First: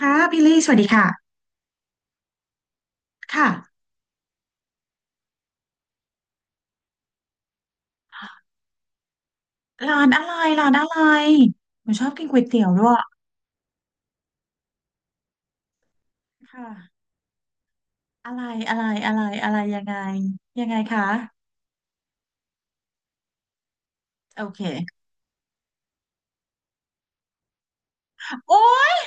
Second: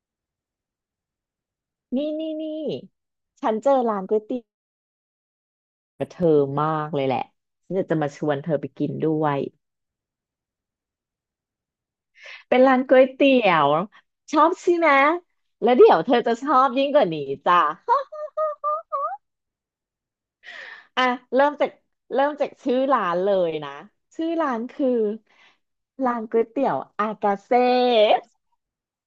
ค่ะพี่ลี่สวัสดีค่ะนี่นี่นี่ค่ะฉันเจอร้านก๋วยเตี๋ยวกับเธอมากเลยแหละฉันอยากจะมาชวนเธอไปกินด้วยร้านอะไรร้านอะไรหนูชอบกินก๋วยเป็นเตี๋ยวร้านด้วก๋วยยเตี๋ยวชอบใช่ไหมแล้วเดี๋ยวเธอจะชอบยิ่งค่ะกว่านี้จ้ะ อะไรอะไรยังไงยังไงคะอ่ะเริ่มจากเริ่มจากชื่อร้านเลยนะชื่อโอร้าเคนคือร้านก๋วยเตี๋ยวอากาเซ่โอ้ย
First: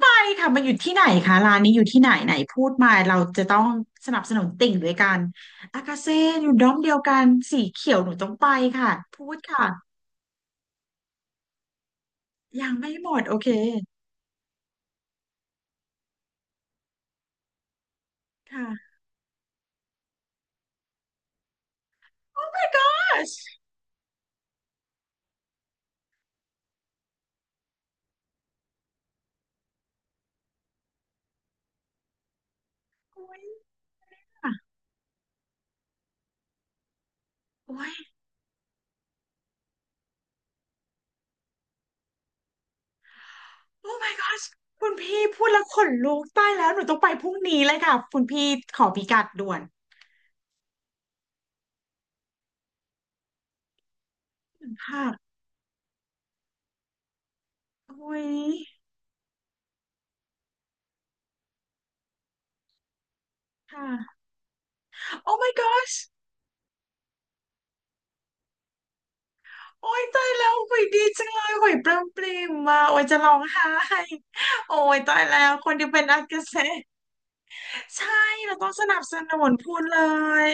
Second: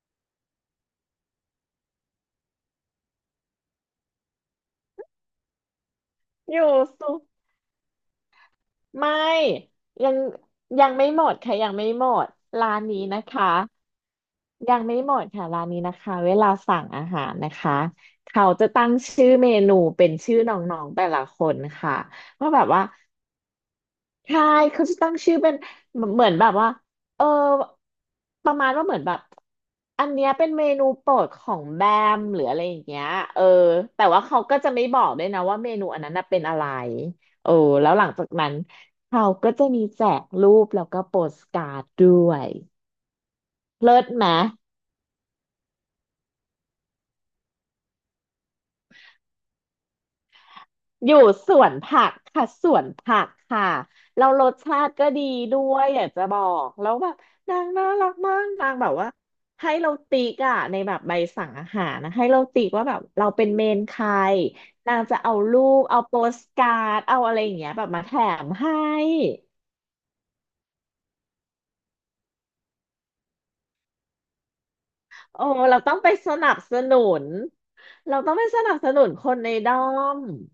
ไปค่ะมันอยู่ที่ไหนคะร้านนี้อยู่ที่ไหนไหนพูดมาเราจะต้องสนับสนุนติ่งด้วยกันอากาเซ่อยู่อด้ยู่อมเดียวสุกันสีเขียวหนูต้องไปค่ะไม่พูดค่ะยังยังไม่หมดค่ะยังไม่หมดยัร้างนไม่นี้หมนะดโอคะ เคยังไม่หมดค่ะร้านนี้นะคะเวลาสั่งอาหารนะคะเขาจะตั้ค่ะ งชื่อเมนูเป็นชื่อน้องๆแต่ละคนค่ะว่า Oh แบบ my ว่า gosh ใช่เขาจะตั้งชื่อเป็นเหมือนแบบว่าเออประมาณว่าเหมือนแบบอันเนี้ยเป็นเมนูโปรดของแบมหรืออะไรอย่างเงี้ยโอ้เอยอแต่ว่าเขาอะก็จะไม่บอกด้วยนะว่าเมนูอันนั้นน่ะเป็นอะไรโออโอ้แล้ย วหลังจากนั้นเขาก็จะมีแจกรูปแล้วก็โปสการ์ดด้วยโอ้ เลิศ my ไหม gosh คุณพี่พูดแล้วขนลุกตายแล้วหนูต้องไปพรุ่งนี้เลยค่ะคุณพี่ขอพิกัดด่วนอยู่สวนผักค่ะสวนผักค่ะเรารสชาติค่ะก็ดีด้วยอยากจะบอกแล้วแบบนางน่ารักโอ้ยมากนางแบบว่าให้เราติ๊กอะในแบบใบสั่งอาหารนะให้เราติ๊กว่าแบบเราเป็นเมนใครค่ะนางจะโอ้ เอา my รูป gosh เอาโปสการ์ดเอาอะไรอย่างเงี้ยแบบมาแถมให้โอ้ยตายแล้วหุยดีจังเลยหุยปลื้มปลิ่มมาโอ้ยจะร้องไห้โอ้ยตายโอ้แล้วคนเราที่ต้องเป็นไปอาสกานับเซ่ สนุนใช่เราต้องไปเราสต้องนับสสนันุบนสคนนุในนพูด้อนเลมย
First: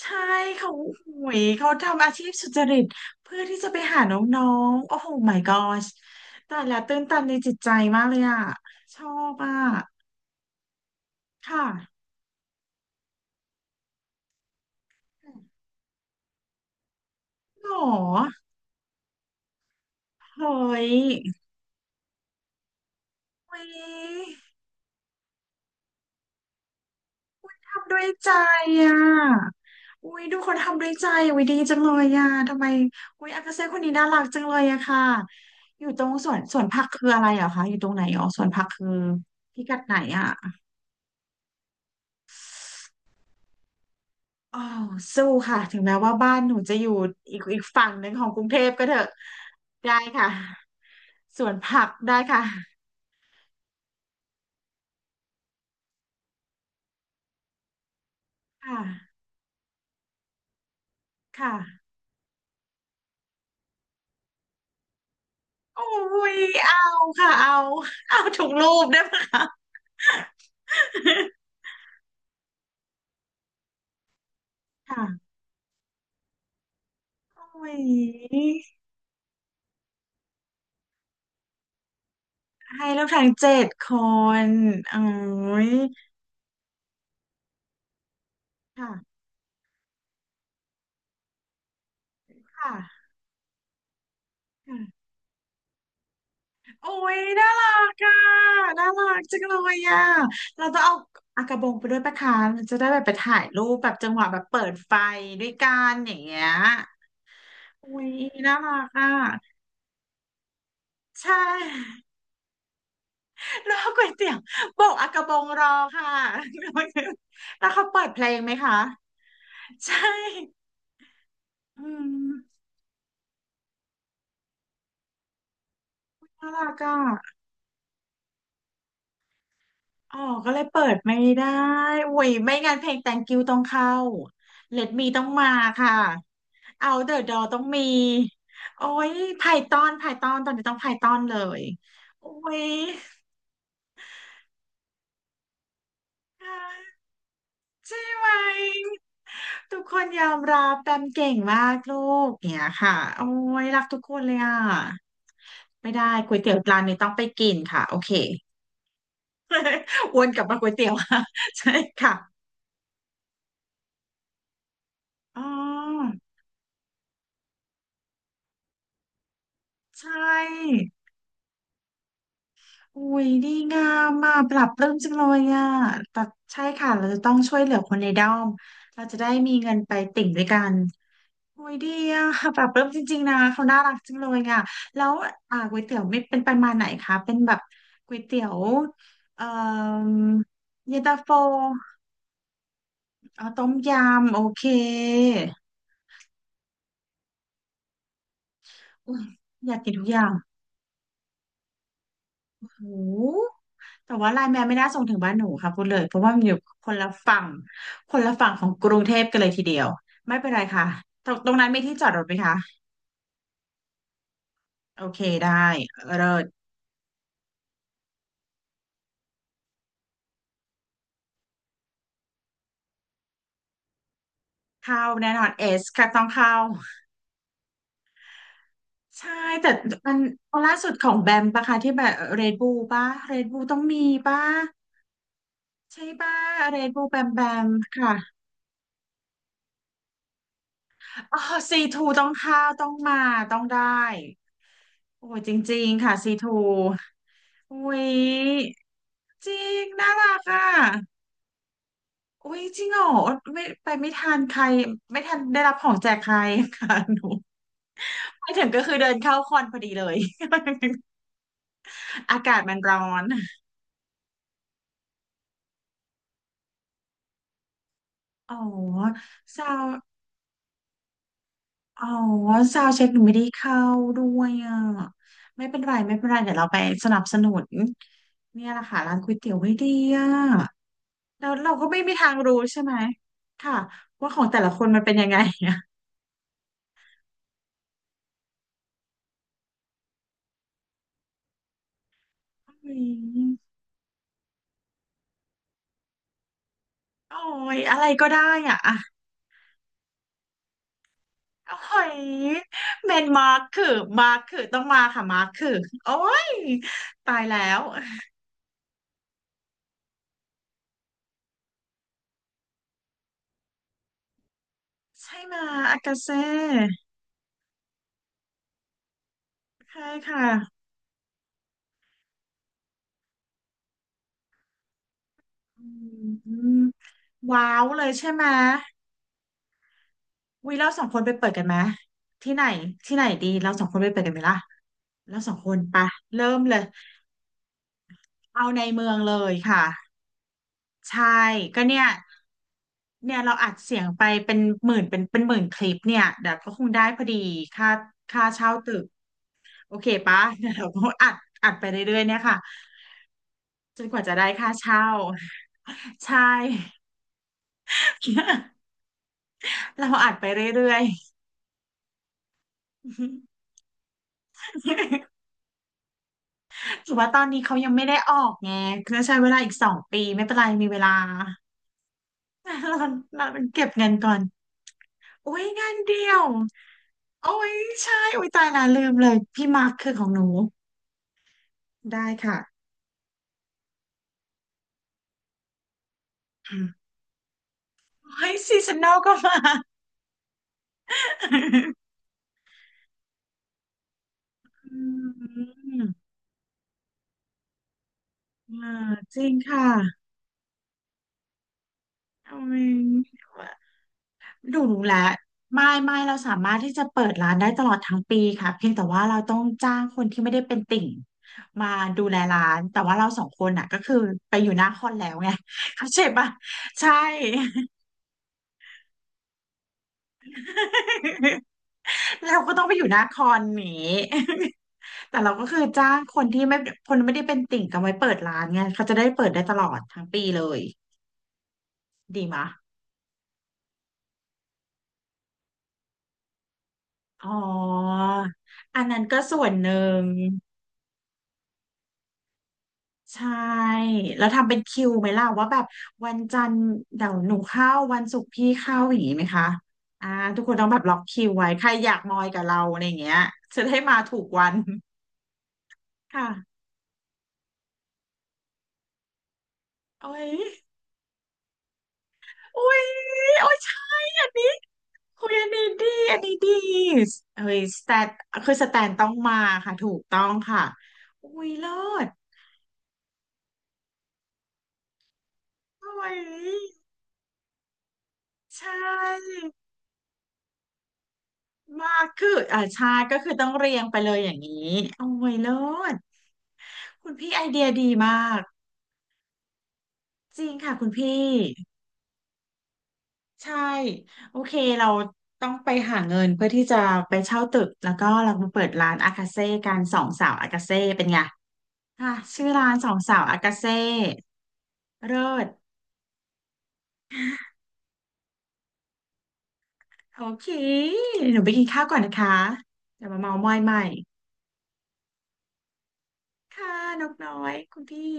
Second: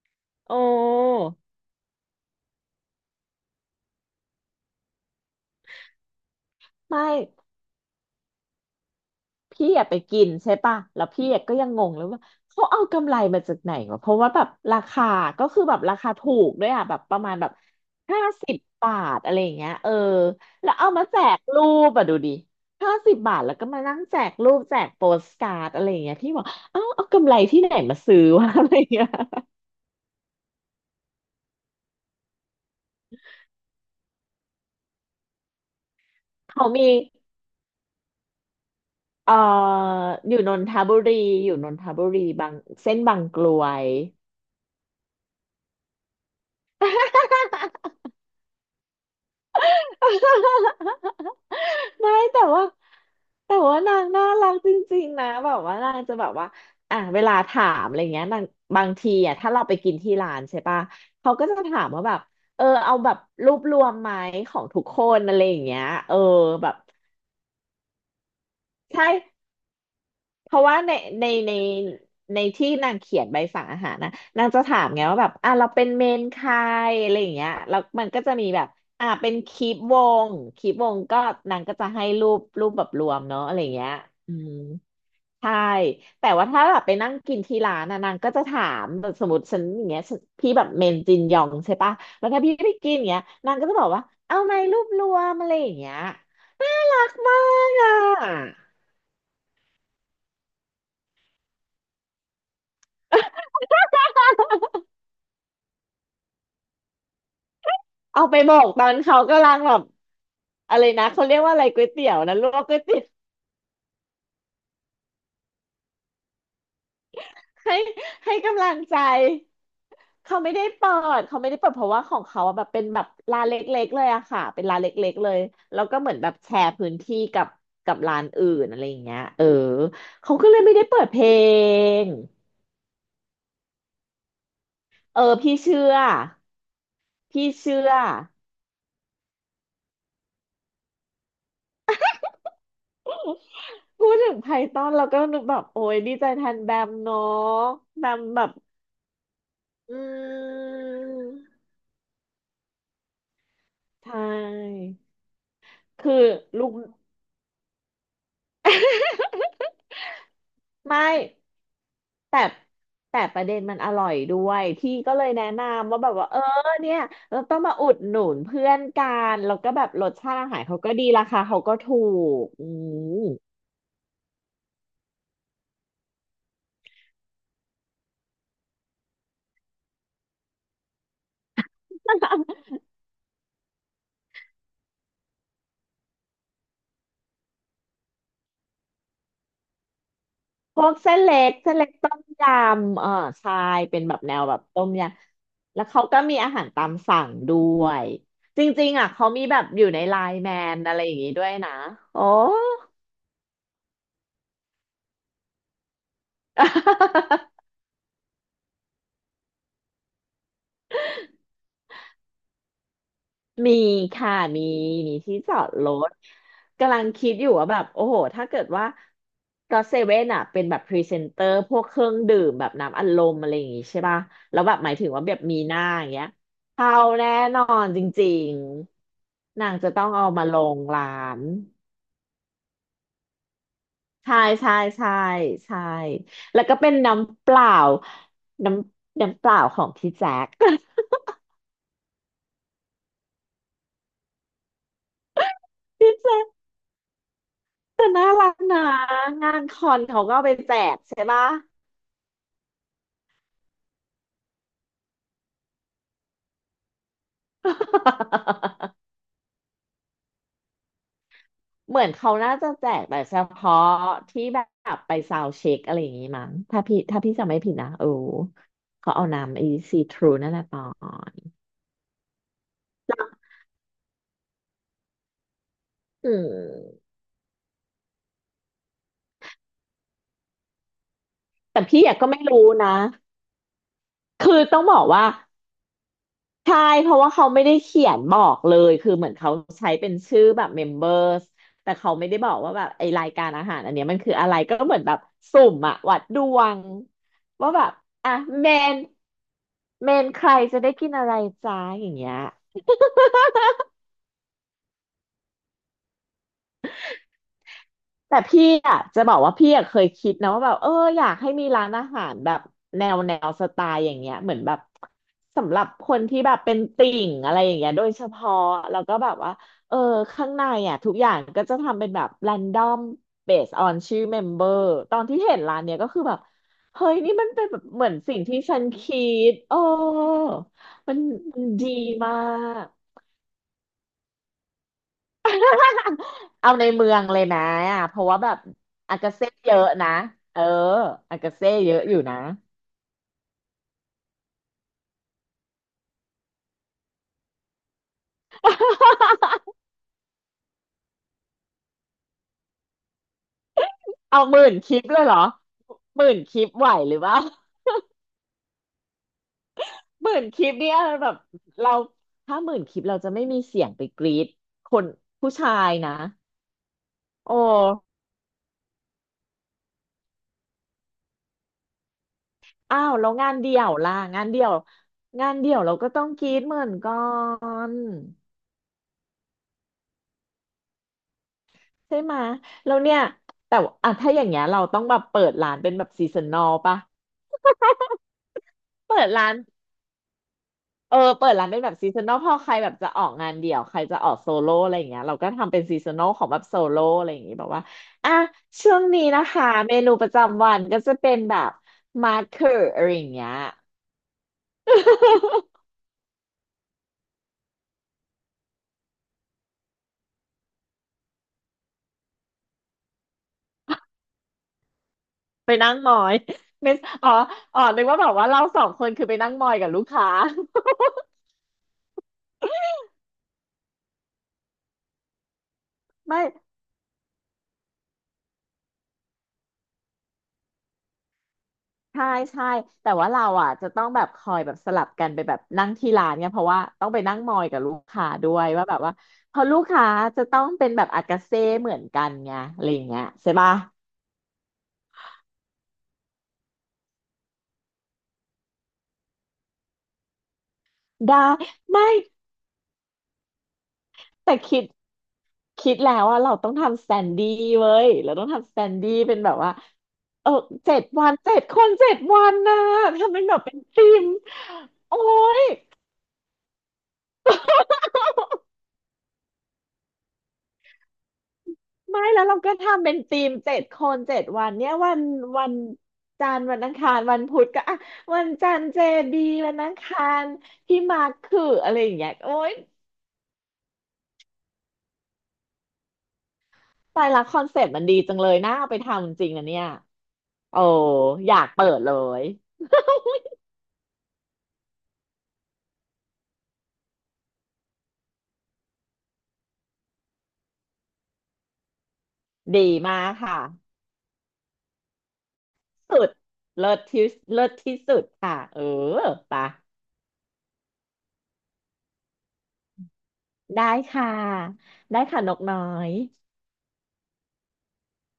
ใช่โอ้เขาหุยเขาทำอาชีพสุจริตเพื่อที่จะไปหาน้องๆโอ้โห my gosh แต่ละตื้ไม่ นตันในจิตใจมากเลยอ่ะชอบอ่ะพี่อะไปกินใช่ป่ะแล้วพี่อะก็ค่ะยังงงเลยว่าเขาเอากำไรมาจากไหนวะเพราะว่าแบบราคาก็คือแบบราคาถูกด้วยอะแบบประมาณแบบหรอห้าสิบบาทอะไรอย่างเงี้ยเออเฮ้แล้วเอายมาแจกรูปอะดูดิห้าสิบบาทแล้วเฮ้ก็ย มานั่งแจกรูปแจกโปสการ์ดอะไรอย่างเงี้ยพี่บอกเอ้าเอากำไรที่ไหนมาด้วยซื้อใจวะ อะไรอย่าอ่งเงี้ยะอุ้ยดูคนทำด้วยใจอะอุ้ยดีจังเลยอ่ะทำไมอุ้ยอากาเซ่คนนี้น่ารักจังเลยอะค่ะอยู่ตรงสวนสวเขานผัมีกคืออะไรเหรอคะอยู่ตรงไหนอ๋อสวนผักคือเอ่อพิกัดไหนอยู่นอ่ะนทบุรีอยู่นนทบุรีบางเส้นบางกลวย อ๋อสู้ค่ะถึงแม้ว่าบ้านหนูจะอยู่อีกฝั่งหนึ่งของกรุงเทพก็เถอะได้ค่ะ สวนผักไม่ได้ค่ะแต่ว่าแต่ว่านางน่ารักจริงๆนะแบบว่านางจะแบบว่าอ่ะเวลาถามอะไรเงี้ยนางคบางที่ะอ่ะถ้าเราไปกินที่ร้านใช่ปะเขาก็ค่ะจะถามว่าแบบเออเอาแบบรูปรวมไหมของทุกคนอะไรอย่างเงี้โอ้ยเออยแบบเอาค่ะเอาเอาถูกรูปได้ใช่ ปะคะเพราะว่าในในในที่นางเขียนใบสั่งอาหารนะนางจะถามไงว่าค่ะแบบอ่ะเราเป็นเมนใครอะไรอย่างเงี้ยโอ้แล้วมันก็จะมีย แบบอ่ะเป็นคลิปวงคลิปวงก็นางก็จะให้รูปแบให้บรแล้ววมทั้งเนาะเจ็อะไรอดย่างคเงี้ยอืนมโอ้ใช่ยแต่ว่าถ้าแบบไปนั่งกินที่ร้านนะนางก็จะถามแบบค่ะสมมติฉันอย่างเงี้ยฉันพี่แบบเมนจินยองใช่ปะแล้วถ้าพี่ไปกินอค่ะย่างเงี้ยนางก็จะบอกว่าเอาไหมรูค่ะปรวมอะไรอย่างเงี้ยน่าโอ้รักยมาน่ารักอ่กอ่ะะ น่ารักจังเลยอ่ะเราจะเอาอากระบงไปด้วยปะคะมันจะได้แบบไปถ่ายรูปแบบจังหวะแบบเปิดไฟด้วยกันอย่างเงี้ยอุ้ย เอาไปบน่าอกรัตกอนอ่ะเขากำลังแบบอะไรนะเขาใชเรียกว่าอะไรก๋วย่เตี๋ยวนะลวกก๋วยเตี๋ยวรอก๋วยเตี๋ยวบอกอากระบงรอค่ะ แล้วให้เขาเปิดเพลให้งไหมกำลัคะ งใจใช่ เขาไม่ได้เปิดเขาไม่ได้เปิดอืเพราะว่าของเขาอะม แบบเป็นแบบร้านเล็กๆเลยอะค่ะเป็นร้านเล็กๆเลยแล้วก็เหมือนแบบน่าแชรัร์กพื้นอ่ะ ที่กับกับร้านอื่นอะไรอย่างเงี้ยเอออ๋อเขาก็ก็เลเลยยไม่เปิได้ดเปิดไม่เพลได้งอุ้ย ไม่งั้นเพลง Thank you ต้องเข้า Let me เอต้องอมาพี่เชื่ค่ะ อ Out the door พี่ต้องมี เชื่อโอ้ย Python Python ตอนนี้ต้อง Python เลยโอ้ยพูดถึงไพทอนเราก็นึกแบบโอ้ยดีใจแทนแบมเนาะใช่แบมไหมแบบทุกอคนยอมืรับแปมเก่งมาม กลูกเนี่ยค่ะ โอ้ย รักทุกใชคนเลยอ่ะ่ ไม่ได้คือก๋วยเตี๋ยวลูก ร้านนี้ต้องไปกินค่ะ โอเค วนกลับมาก๋วยเตี๋ยว ไม่ ค่ะใช่ค่ะแต่แต่ประเด็นมันอร่อยด้วยพี่ก็เลยอ๋อแนะนำว่าแบบว่าเออเนี่ยเราต้องมาอุดหนุนเพื่อนกันแล้วก็แบบรใช่ สชาติอาหารเขาก็ดีราคาเขาก็ถูกอือุ้มยดีงามมากปรับปลื้มจังเลยอ่ะแต่ใช่ค่ะเราจะต้องช่วยเหลือคนในด้อมเราจะได้มีเงินไปติ่งด้วยกันอุ้ยดีอ่ะปรับปลื้มจริงๆนะเขาน่ารักจังเลยอ่ะแล้วอ่าก๋วยเตี๋ยวไม่เป็นประมาณไหนคะเป็นแบบก๋วยเตี๋ยวเอ่อพวกเย็นเส้ตานโฟเล็กเส้นเล็กต้มยำเอออ๋อใช่ต้มยเป็นแบบำแนโอวแบเคบต้มยำแล้วเขาก็มีอาหารตามสั่งด้วยจริงๆอ่ะอยเขามีแบบอยาอกยู่กินในทุกอไลย่าง น์แมนอะไรอย่างงี้ด้วยนะโอ้ โอ้แต่ว่าไลน์แมนไม่น่าส่งถึงบ้านหนูค่ะพูดเลย เพราะว่ามันอยู่คนละฝั่ง คนละฝั่งของกรุงเทพกันเลยทีเดียว ไม่เป็นไรค่ะ ตรงนั้นมีที่จอดรถไหมคะ มีค่ะมีโอมีเคที่ได้จอดรถเลิศกำลังคิดอยู่ว่าแบบโอ้โหถ้าเกิดว่าก็เซเว่นอ่ะเป็นแบบพรีเซนเตอร์พวกเครื่องดื่มแบบน้ำอัดลมอะไรอย่างงี้ใช่ป่ะแล้วแบบหมายเข้าถึงว่าแน่แบบนอนมีเอหน้าสอค่ะย่างต้เงี้องยเข้าเข้าแน่นอนจริงใช่ๆนาแต่งจะต้องมันเอามาลล่างสุดขร้าองแบนมปะคะที่แบบเรดบูปะเรดบูต้องมีใช่ปะใช่ใช่ใช่ใช่ปะแล้วก็เรดเป็นบูแบมแบน้ำเปมล่าค่ะ น้น้ำเปล่าของพี่แจ๊ค อ๋อซีทูต้องเข้าต้องมาต้องได้โอ้ยจริง ๆพี่ค่ะซีแจ๊คทูอุ้แต่ยน่ารักนะจงารินคงอนน่าเขารัก็กเอาไปอ่ะแจกใช่ปะ อุ้ยจริงเหรอไม่ไปไม่ทันใครไม่ทันได้รับของแจกใครค่ะหนูไปถึงก็ คือเดินเข้าคอนพอดีเลย เหมือน เขาอาน่ากาศจะมันแจร้กอแต่นเฉพาะที่แบบไปซาวด์เช็คอะไรอย่างงี้มั้งถ้าพี่จำไม่ผิดนะเอออ๋อเขาเอาน้ำเศไอร้า ซีทรูนั่นแหละปอนอ๋อซาวเช็คหนูไม่ได้เข้าด้วยอ่ะไม่เป็นไรไม่เป็นอืไรเดี๋ยวเราไปสมนับสนุนเนี่ยแหละค่ะร้านก๋วยเตี๋ยวไม่ดีอ่ะแล้วเราแต่ก็ไม่พี่อมียากก็ทางไม่รู้รู้ใช่ไหมนะค่ะว่าของคืแต่อละต้คองนบมัอนกเป็นว่า ยังไงอ่ะใช่เพราะว่าเขาไม่ได้เขียนบอกเลยคือเหมือนเขาใช้เป็นชื่อแบบเมมเบอร์สแต่เขาไม่ได้บอกว่าแบอืบไอรายการอามหารอันเนี้ยมันคืออะไรก็เหมือนแบบสุ่มอะวัดดวงโอ้ว่ายแบบอะไรก็อ่ะได้เมอ่ะอ่ะนเมนใครจะได้กินอะไรโอ้จ้าอย่างยเงี้ย เมนมาร์คคือมาร์คคือต้องมาค่ะมาร์คคือโอ้ยตายแล้วแต่พี่อ่ะจะบอกว่าพี่อ่ะเคยคิดนะว่าแบบอยากให้มีร้านอาหารแบบแนวสไตล์อย่างเงี้ยเหมือนแบบใช่มาสำหรับอาคกานเซ่ที่แบบเป็นติ่งอะไรอย่างเงี้ยโดยเฉพาะแล้วก็แบบว่าเออใช่ค่ะข้างในอ่ะทุกอย่างก็จะทำเป็นแบบแรนดอมเบสออนชื่อเมมเบอร์ตอนที่เห็นร้าอืนเนี้ยก็คือแบบมเฮ้ยนี่มันเป็ว้านแบบวเลเหมืยอนใช่สิ่งไหม ที่ฉันคิดโอ้วิเราสองมัคนนไปเปิดมักันนไหมดีมาที่ไหนก ที่ไหนดีเราสองคนไปเปิดกันไหมล่ะเราสองคนไปะ เริ่มเอาเลยในเมืองเลยนะอ่ะเพราะว่าแบบเอาในเมืออางกาเลเซ่ยเยค่ะอะนะเออใช่อากาเซ่ก็เยเนี่อะยอยู่นะเนี่ยเราอัดเสียงไปเป็นหมื่นเป็นหมื่นคลิปเนี่ยเดี๋ยวก็คงได้พอดีค่าค่าเช่าตึกโอเคปะเดี๋ยวเราก็อัดไปเรื่อยๆเนี่ยค่ะจนกว่าจะเอาได้หมื่ค่านคลิเช่าปเลยเหรอหมื่ใช่ นคลิปไหวหรือเปล่า เรา หอัดมื่ไปนคเรลิปื่เนี่อยยแบบๆ เราถ้าหมื่นคลิปเราจะไม่มีเสียงไปกรีดคนผู้ชายนะถือว่าตอนโอนี้เขายังไม่ได้้ออกไงก็ใช้เวลาอีกสองปีไม่เป็นไรมีเวลา อ้าเราวแล้วเรางานเดี่ยเก็บวเงิล่ะนก่อน งานเดี่ยวงาโอ้นยเดี่ยวงาเรานก็เดีต้องยกว รีดเหมือนกัโอ้ยนใช่โอ้ยตายละลืมเลยพี่มาร์คคือของหนูใช่ได้ไหมะค่ะแล้วเนี่ยแต่ว่าอ่ะถ้าอย่างเงี้ยเราต้องแบบเปิดร้านเป็นแบบซีซันนอลอืมปะโอ้ยซีซันนอลเปิดก็ร้าน มา เออเปิดร้านเป็นแบบซี ซันนลพอใครแบบจะออกงานเดี่ยวใครจะออกโซโล่อะอไรอย่างเงี้ยเราืก็ทำเป็นซีซัมนนอลของแบบโซโล่อะไรอย่างงี้แบบว่าอ่ะอ่าช่วงนี้จนะริงคะค่ะ เมนูประจำวันก็จะเป็นแบบมาร์โอเกอร์อะไรอ้ย่างเงี้ย ย ดูรู้แล้วไม่ ไม่เราสามารถที่จะเปิดร้านได้ตลอดทั้งปีค่ะเพียงแต่ว่าเราต้องจ้างคนที่ไม่ได้เป็นติ่งมาดูแลร้านแต่ว่าเราสองคนน่ะก็คือไปอยู่หน้าคอนแล้วไง ไปนั่ง เข้ามอใจย ปะ ไม่ใช่ อ๋ออ๋อนึกว่าแบบว่าเราสองคนคือไปนั่งมอยกับลูกค้า เราก็ต้องไปอยู่หน้าคอนนี้ แต่เราก็คือจ้างคไม่ นที่ไม่คนไม่ได้เป็นติ่งกันไว้เปิดร้านไงเขาจะได้เปิดได้ตลอดทั้งปีเลยใช่ดีมะใช่แต่ว่าเราอ่ะจะต้องแบบคอยแบบสลับกันไปแบบนั่งที่ร้านเนี่ยเพราะว่าต้องไปนั่งอ๋มออยกับลูกค้าด้วยว่าแบอับนว่านั้นก็เพส่อวนลูกหนึ่ค้าง จะต้องเป็นแบบอากาเซ่เหมือนกันไงอะไรอย่างเงี้ยใช่ใช่ปะแล้วทำเป็นคิวไหมล่ะว่าแบบวันจันทร์เดี๋ยวหนูเข้าวันศุกร์พี่เข้าอย่างนี้ไหมคะอ่าทุกคนต้องแบบล็อกได้คิวไว้ใครไม่อยากมอยกับเราอะไรอย่างเงี้ยจะได้มาถูกแต่วันคิดแล้วว่าเราต้องค่ะทำสแตนดี้เว้ยเราต้องทำสแตนดี้เป็นแบบว่าโอ้เอยอ7 วัน 7 คน 7 วันนะโอ้ยทำเป็นแบบโอ้เป็ยนใช่ทีมอันนี้โอ้คุยย อันนี้ดีอันนี้ดีเฮ้ยสแตนคือสแตนต้องมาค่ะถูกต้องค่ะอุ้ยเลิไม่ศแล้วเราก็ทำเป็นทีมเจ็ดคนเจ็ดวันเนี่ยวันวันโอ้ยจันทร์วันอังคารวันพุธก็อ่ะวันจันทใช่ ร์เจดีวันอังคารพี่มาร์คคืออะไรอย่างมากเงี้ยคืโอ๊อยอ่าใช่ก็คือต้องเรียงไปเลยอย่างนี้โอ้ยเลิศตายคุณละพี่คอไอนเดีเซ็ยปต์มันดีดีมาจังเลยกน่าเอาไปทำจริงนะเนี่ยจริงโอ้ค่ะคุณพี่อยากเปิดเลยใช่โอเคเราต้องไปหาเงินเพื่อที่จะไปเช่าตึกแล้วก็เรามาเปิดร้านอากาเซ่กันสองสาวอากาเซ่เป็นไงอ่ะชื่อดีร้านสอมางกสาวค่ะอากาเซ่เลิศสุดเลิศที่เลิศที่สุดค่ะเออปะโอเคหนูไปกินข้าวก่อนนะคะเดี๋ยวมาเมาท์มอยได้ใหม่ค่ะได้ค่ะนกน้อยค่ะนกน้อยคุณพี่